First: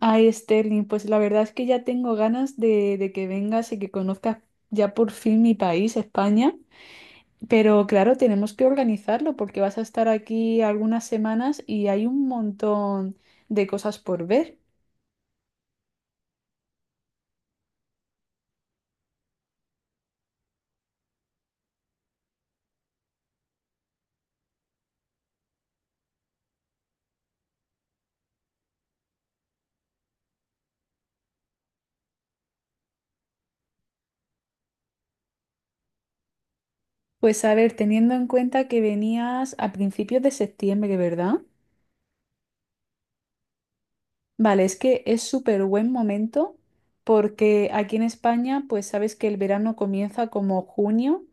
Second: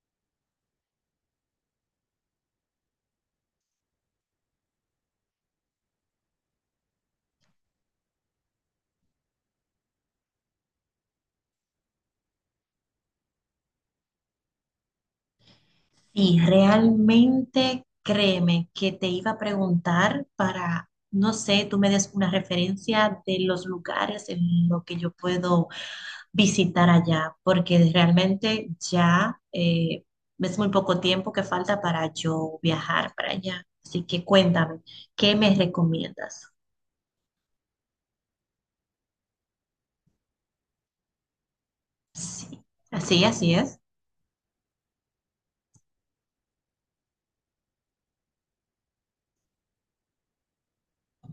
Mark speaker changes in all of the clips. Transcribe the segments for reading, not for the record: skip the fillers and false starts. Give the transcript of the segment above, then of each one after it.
Speaker 1: Ay, Sterling, pues la verdad es que ya tengo ganas de que vengas y que conozcas ya por fin mi país, España. Pero claro, tenemos que organizarlo porque vas a estar aquí algunas semanas y hay un montón de cosas por ver.
Speaker 2: Y realmente créeme que te iba a preguntar para, no sé, tú me des una referencia de los lugares en los que yo puedo visitar allá, porque realmente ya es muy poco tiempo que falta para yo viajar para allá. Así que cuéntame, ¿qué me recomiendas?
Speaker 1: Pues a ver, teniendo en cuenta que venías a principios de septiembre, ¿verdad?
Speaker 2: Sí, así es.
Speaker 1: Vale, es que es súper buen momento porque aquí en España, pues sabes que el verano comienza como junio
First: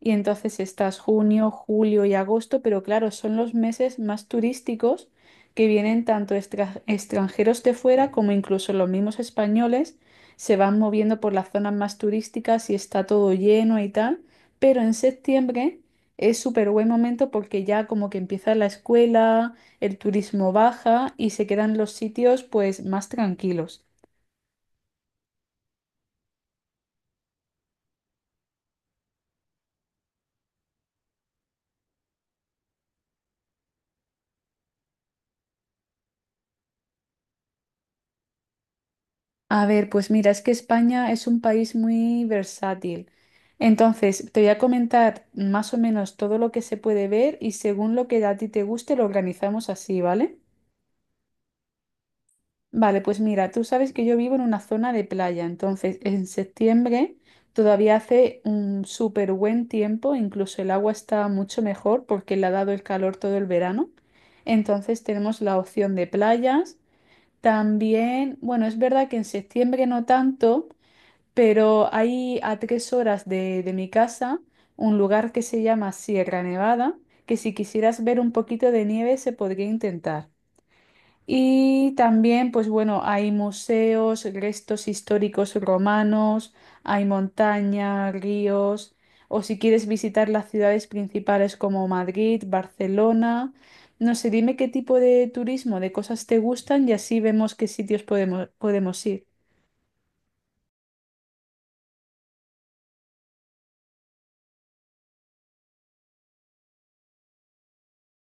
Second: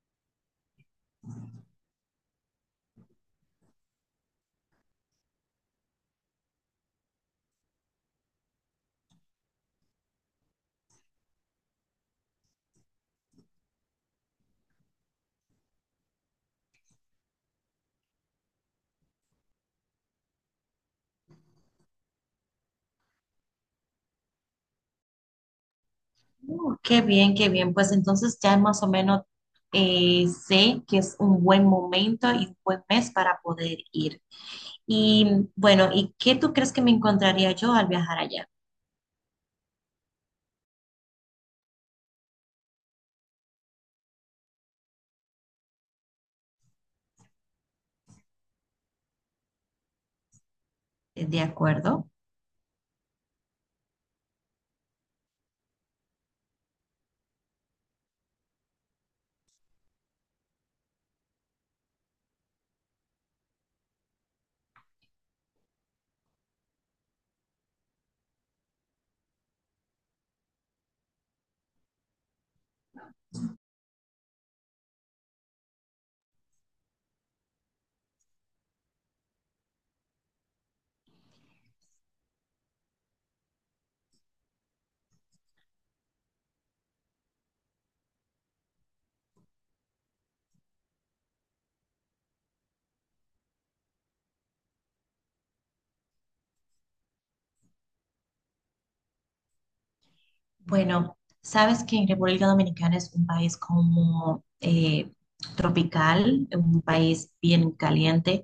Speaker 1: y entonces estás junio, julio y agosto, pero claro, son los meses más turísticos que vienen tanto extranjeros de fuera como incluso los mismos españoles se van moviendo por las zonas más turísticas y está todo lleno y tal, pero en septiembre es súper buen momento porque ya como que empieza la escuela, el turismo baja y se quedan los sitios pues más tranquilos.
Speaker 2: Oh, qué bien, qué bien. Pues entonces ya más o menos sé que es un buen momento y un buen mes para poder ir. Y bueno, ¿y qué tú crees que me encontraría yo al viajar allá?
Speaker 1: A ver, pues mira, es que España es un país muy versátil. Entonces, te voy a comentar más o menos todo lo que se puede ver y según lo que a ti te guste lo organizamos así, ¿vale?
Speaker 2: ¿De acuerdo?
Speaker 1: Vale, pues mira, tú sabes que yo vivo en una zona de playa, entonces en septiembre todavía hace un súper buen tiempo, incluso el agua está mucho mejor porque le ha dado el calor todo el verano. Entonces tenemos la opción de playas. También, bueno, es verdad que en septiembre no tanto, pero hay a 3 horas de mi casa un lugar que se llama Sierra Nevada, que si quisieras ver un poquito de nieve se podría intentar. Y también, pues bueno, hay museos, restos históricos romanos, hay montaña, ríos, o si quieres visitar las ciudades principales como Madrid, Barcelona, no sé, dime qué tipo de turismo, de cosas te gustan y así vemos qué sitios podemos ir.
Speaker 2: Bueno, sabes que en República Dominicana es un país como tropical, un país bien caliente,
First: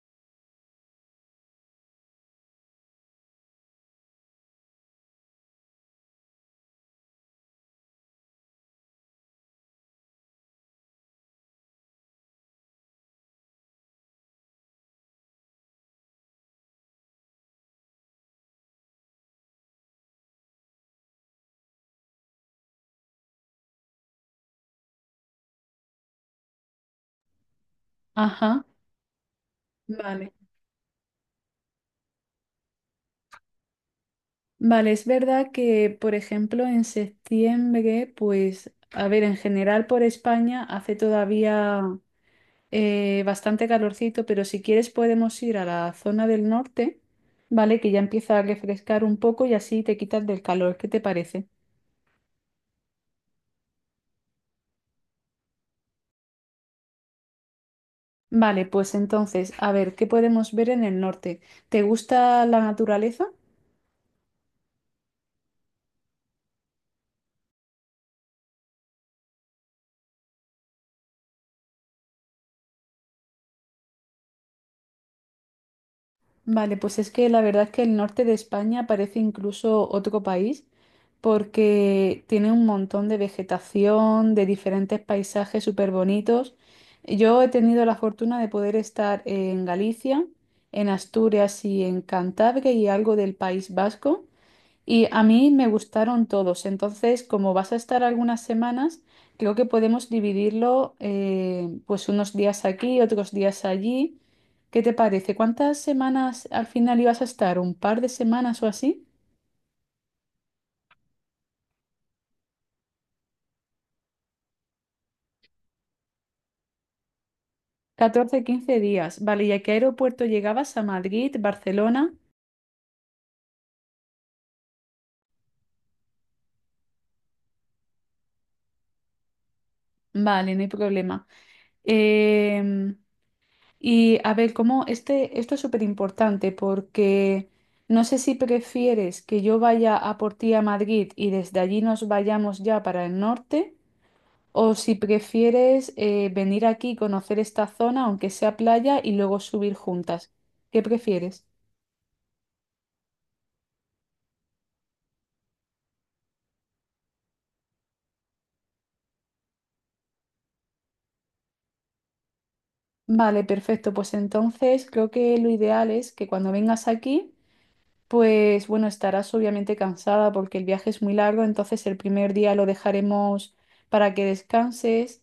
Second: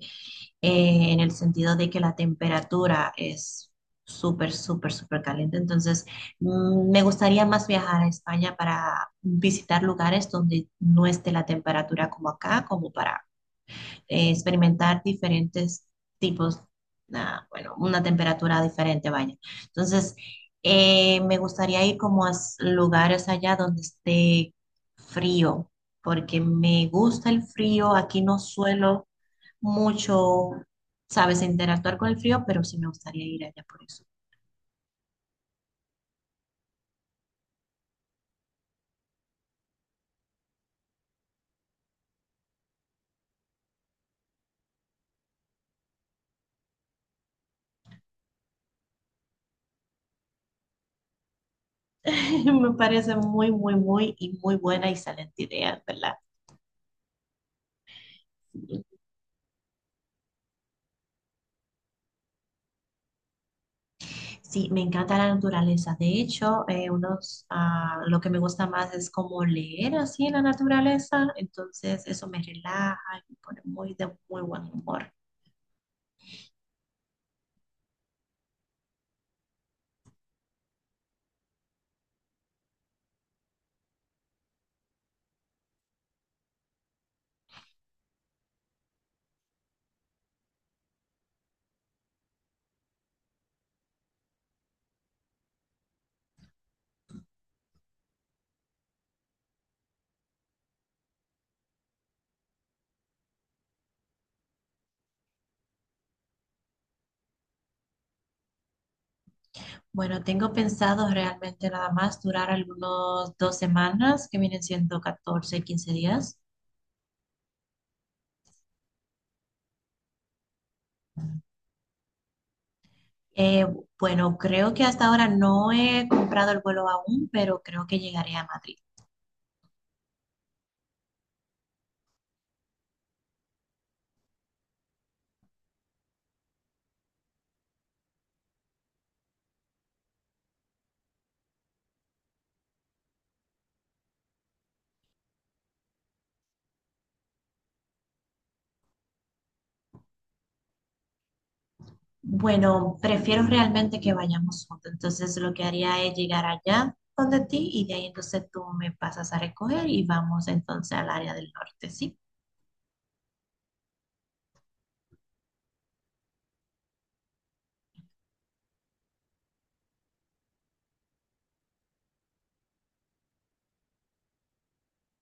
Speaker 2: en el sentido de que la temperatura es súper, súper, súper caliente. Entonces, me gustaría más viajar a España para visitar lugares donde no esté la temperatura como acá, como para experimentar diferentes tipos, bueno, una temperatura diferente, vaya. Entonces, me gustaría ir como a lugares allá donde esté frío, porque me gusta el frío. Aquí no
Speaker 1: Ajá,
Speaker 2: suelo
Speaker 1: vale.
Speaker 2: mucho, sabes, interactuar con el frío, pero sí me gustaría ir allá por eso.
Speaker 1: Vale, es verdad que, por ejemplo, en septiembre, pues, a ver, en general por España hace todavía bastante calorcito, pero si quieres podemos ir a la zona del norte, ¿vale? Que ya empieza a refrescar un poco y así te quitas del calor. ¿Qué te parece?
Speaker 2: Me parece muy, muy, muy y muy buena y excelente idea, ¿verdad?
Speaker 1: Vale, pues entonces, a ver, ¿qué podemos ver en el norte? ¿Te gusta la naturaleza?
Speaker 2: Sí, me encanta la naturaleza. De hecho, lo que me gusta más es como leer así en la naturaleza. Entonces, eso me relaja y me pone muy de muy buen humor.
Speaker 1: Vale, pues es que la verdad es que el norte de España parece incluso otro país porque tiene un montón de vegetación, de diferentes paisajes súper bonitos. Yo he tenido la fortuna de poder estar en Galicia, en Asturias y en Cantabria y algo del País Vasco. Y a mí me gustaron todos. Entonces, como vas a estar algunas semanas, creo que podemos dividirlo, pues unos días aquí, otros días allí. ¿Qué te parece? ¿Cuántas semanas al final ibas a estar? ¿Un par de semanas o así?
Speaker 2: Bueno, tengo pensado realmente nada más durar algunos 2 semanas, que vienen siendo 14 15 días.
Speaker 1: 14, 15 días. Vale, ¿y a qué aeropuerto llegabas? ¿A Madrid, Barcelona?
Speaker 2: Eh, bueno, creo que hasta ahora no he comprado el vuelo aún, pero creo que llegaré a Madrid.
Speaker 1: Vale, no hay problema. Em, Y a ver, cómo este, esto es súper importante porque no sé si prefieres que yo vaya a por ti a Madrid y desde allí nos vayamos ya para el norte, o si prefieres venir aquí, conocer esta zona, aunque sea playa, y luego subir juntas. ¿Qué prefieres?
Speaker 2: Bueno, prefiero realmente que vayamos juntos. Entonces lo que haría es llegar allá donde ti y de ahí entonces tú me pasas a recoger y vamos entonces al área del norte, ¿sí?
Speaker 1: Vale, perfecto. Pues entonces creo que lo ideal es que cuando vengas aquí, pues bueno, estarás obviamente cansada porque el viaje es muy largo, entonces el primer día lo dejaremos para que descanses.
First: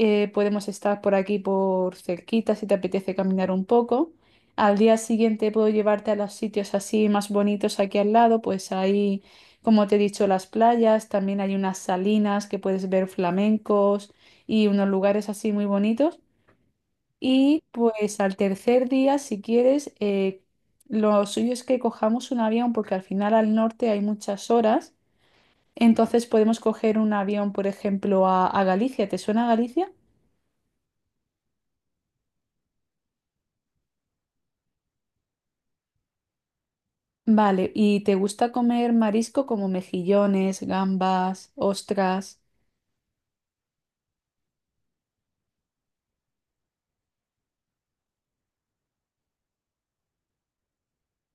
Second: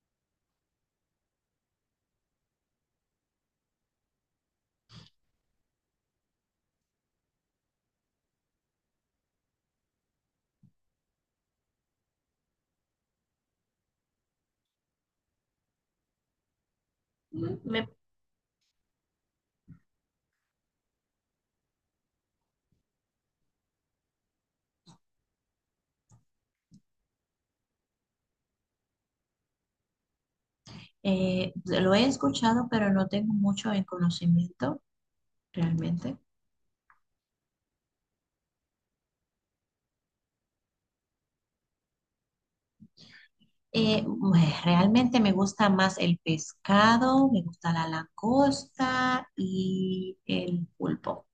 Speaker 1: Podemos estar por aquí por cerquita si te apetece caminar un poco. Al día siguiente puedo llevarte a los sitios así más bonitos aquí al lado, pues ahí, como te he dicho, las playas, también hay unas salinas que puedes ver flamencos y unos lugares así muy bonitos.
Speaker 2: Mm,
Speaker 1: Y
Speaker 2: Me,
Speaker 1: pues al tercer día, si quieres, lo suyo es que cojamos un avión porque al final al norte hay muchas horas. Entonces podemos coger un avión, por ejemplo, a Galicia. ¿Te suena Galicia?
Speaker 2: Lo he escuchado, pero no tengo mucho en conocimiento realmente.
Speaker 1: Vale, ¿y te gusta comer marisco como mejillones, gambas, ostras?
Speaker 2: Realmente me gusta más el pescado, me gusta la langosta y el pulpo.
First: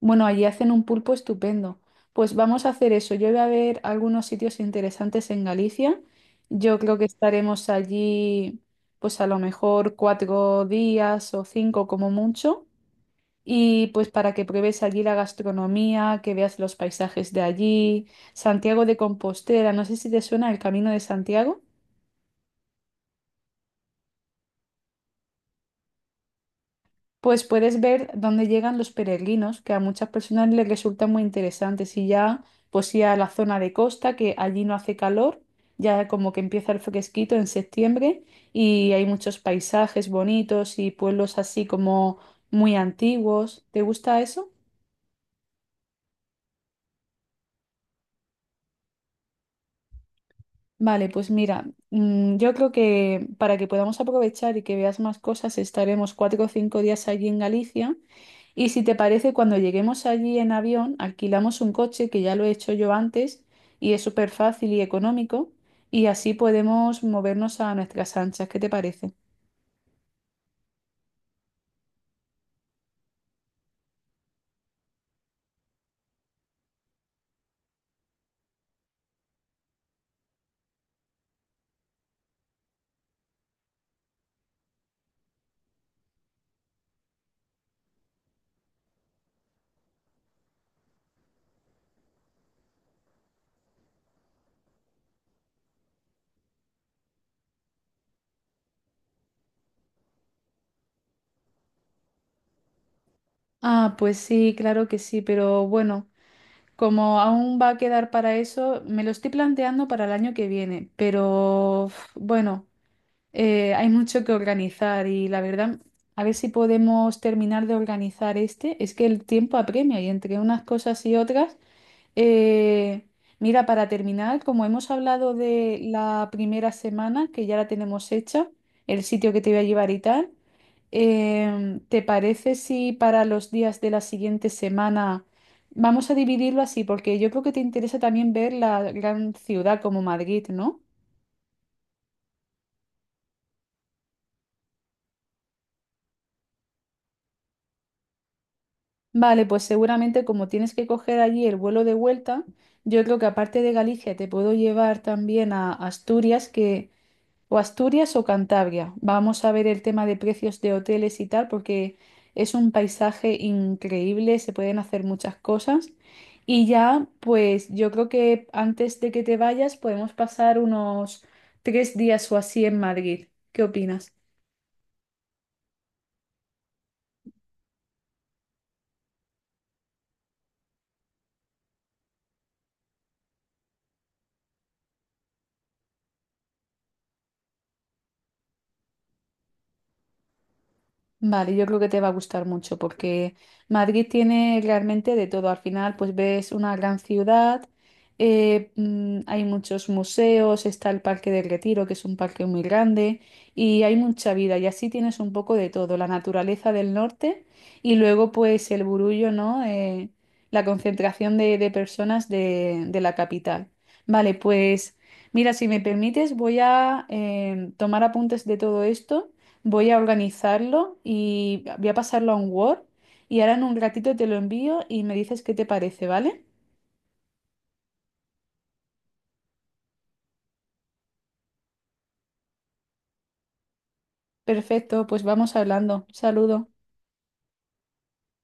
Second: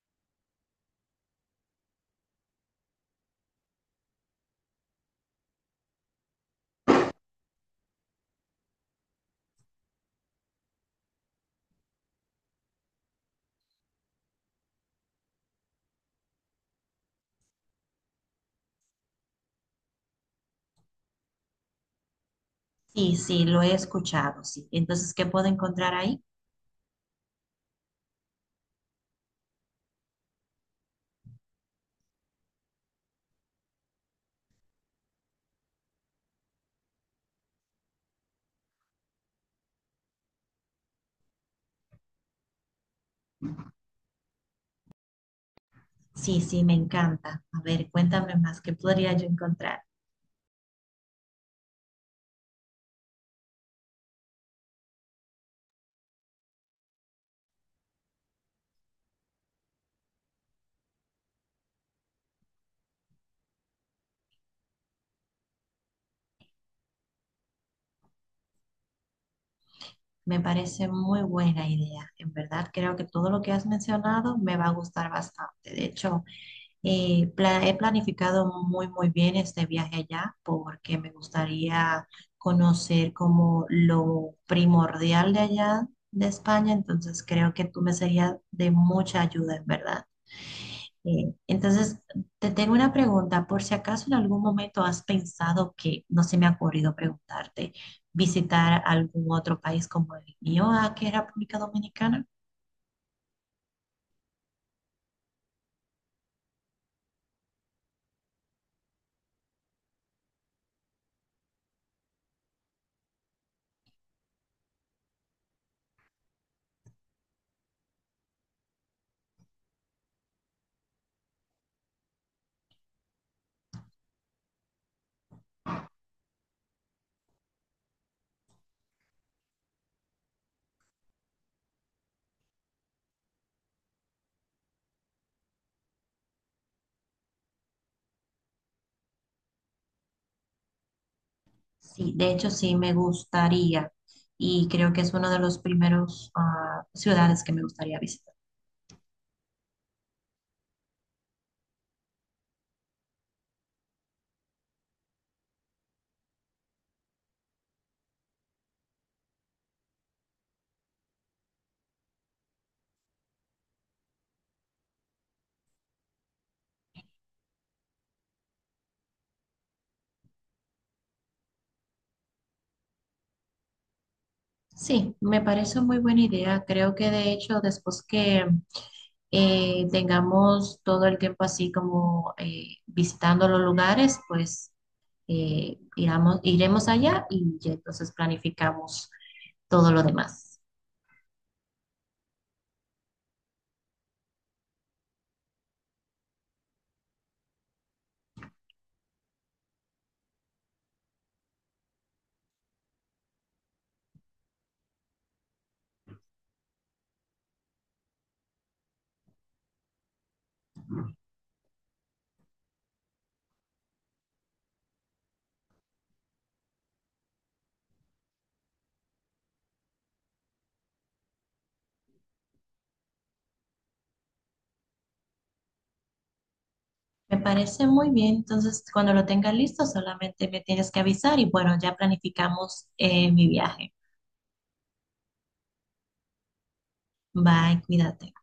Speaker 1: Bueno, allí hacen un pulpo estupendo. Pues vamos a hacer eso. Yo voy a ver algunos sitios interesantes en Galicia. Yo creo que estaremos allí, pues a lo mejor 4 días o 5 como mucho. Y pues para que pruebes allí la gastronomía, que veas los paisajes de allí, Santiago de Compostela, no sé si te suena el Camino de Santiago.
Speaker 2: Sí, sí, lo he escuchado, sí. Entonces, ¿qué puedo encontrar ahí?
Speaker 1: Pues puedes ver dónde llegan los peregrinos, que a muchas personas les resulta muy interesante. Si ya, pues ir a la zona de costa, que allí no hace calor, ya como que empieza el fresquito en septiembre y hay muchos paisajes bonitos y pueblos así como muy antiguos. ¿Te gusta eso?
Speaker 2: Sí, sí, me encanta. A ver, cuéntame más, ¿qué podría yo encontrar?
Speaker 1: Vale, pues mira, yo creo que para que podamos aprovechar y que veas más cosas, estaremos 4 o 5 días allí en Galicia. Y si te parece, cuando lleguemos allí en avión, alquilamos un coche, que ya lo he hecho yo antes, y es súper fácil y económico, y así podemos movernos a nuestras anchas. ¿Qué te parece?
Speaker 2: Me parece muy buena idea. En verdad, creo que todo lo que has mencionado me va a gustar bastante. De hecho, he planificado muy, muy bien este viaje allá porque me gustaría conocer como lo primordial de allá de España. Entonces, creo que tú me serías de mucha ayuda, en verdad. Eh, entonces, te tengo una pregunta. Por si acaso en algún momento has pensado que, no se me ha ocurrido preguntarte, visitar algún otro país como el mío, que es República Dominicana.
Speaker 1: Ah, pues sí, claro que sí, pero bueno, como aún va a quedar para eso, me lo estoy planteando para el año que viene, pero uf, bueno, hay mucho que organizar y la verdad, a ver si podemos terminar de organizar este, es que el tiempo apremia y entre unas cosas y otras. Eh, Mira, para terminar, como hemos hablado de la primera semana, que ya la tenemos hecha, el sitio que te voy a llevar y tal, ¿te parece si para los días de la siguiente semana vamos a dividirlo así? Porque yo creo que te interesa también ver la gran ciudad como Madrid, ¿no?
Speaker 2: Sí, de hecho sí me gustaría y creo que es uno de los primeros ciudades que me gustaría visitar.
Speaker 1: Vale, pues seguramente como tienes que coger allí el vuelo de vuelta, yo creo que aparte de Galicia te puedo llevar también a Asturias, que... O Asturias o Cantabria. Vamos a ver el tema de precios de hoteles y tal, porque es un paisaje increíble, se pueden hacer muchas cosas. Y ya, pues yo creo que antes de que te vayas podemos pasar unos 3 días o así en Madrid. ¿Qué opinas?
Speaker 2: Sí, me parece muy buena idea. Creo que de hecho después que tengamos todo el tiempo así como visitando los lugares, pues iremos allá y ya entonces planificamos todo lo demás.
Speaker 1: Vale, yo creo que te va a gustar mucho porque Madrid tiene realmente de todo. Al final, pues ves una gran ciudad, hay muchos museos, está el Parque del Retiro, que es un parque muy grande, y hay mucha vida. Y así tienes un poco de todo, la naturaleza del norte y luego pues el burullo, ¿no? La concentración de personas de la capital. Vale, pues mira, si me permites, voy a tomar apuntes de todo esto. Voy a organizarlo y voy a pasarlo a un Word y ahora en un ratito te lo envío y me dices qué te parece, ¿vale?
Speaker 2: Me parece muy bien. Entonces, cuando lo tenga listo, solamente me tienes que avisar y bueno, ya planificamos mi viaje.
Speaker 1: Perfecto, pues vamos hablando. Saludos.
Speaker 2: Bye, cuídate.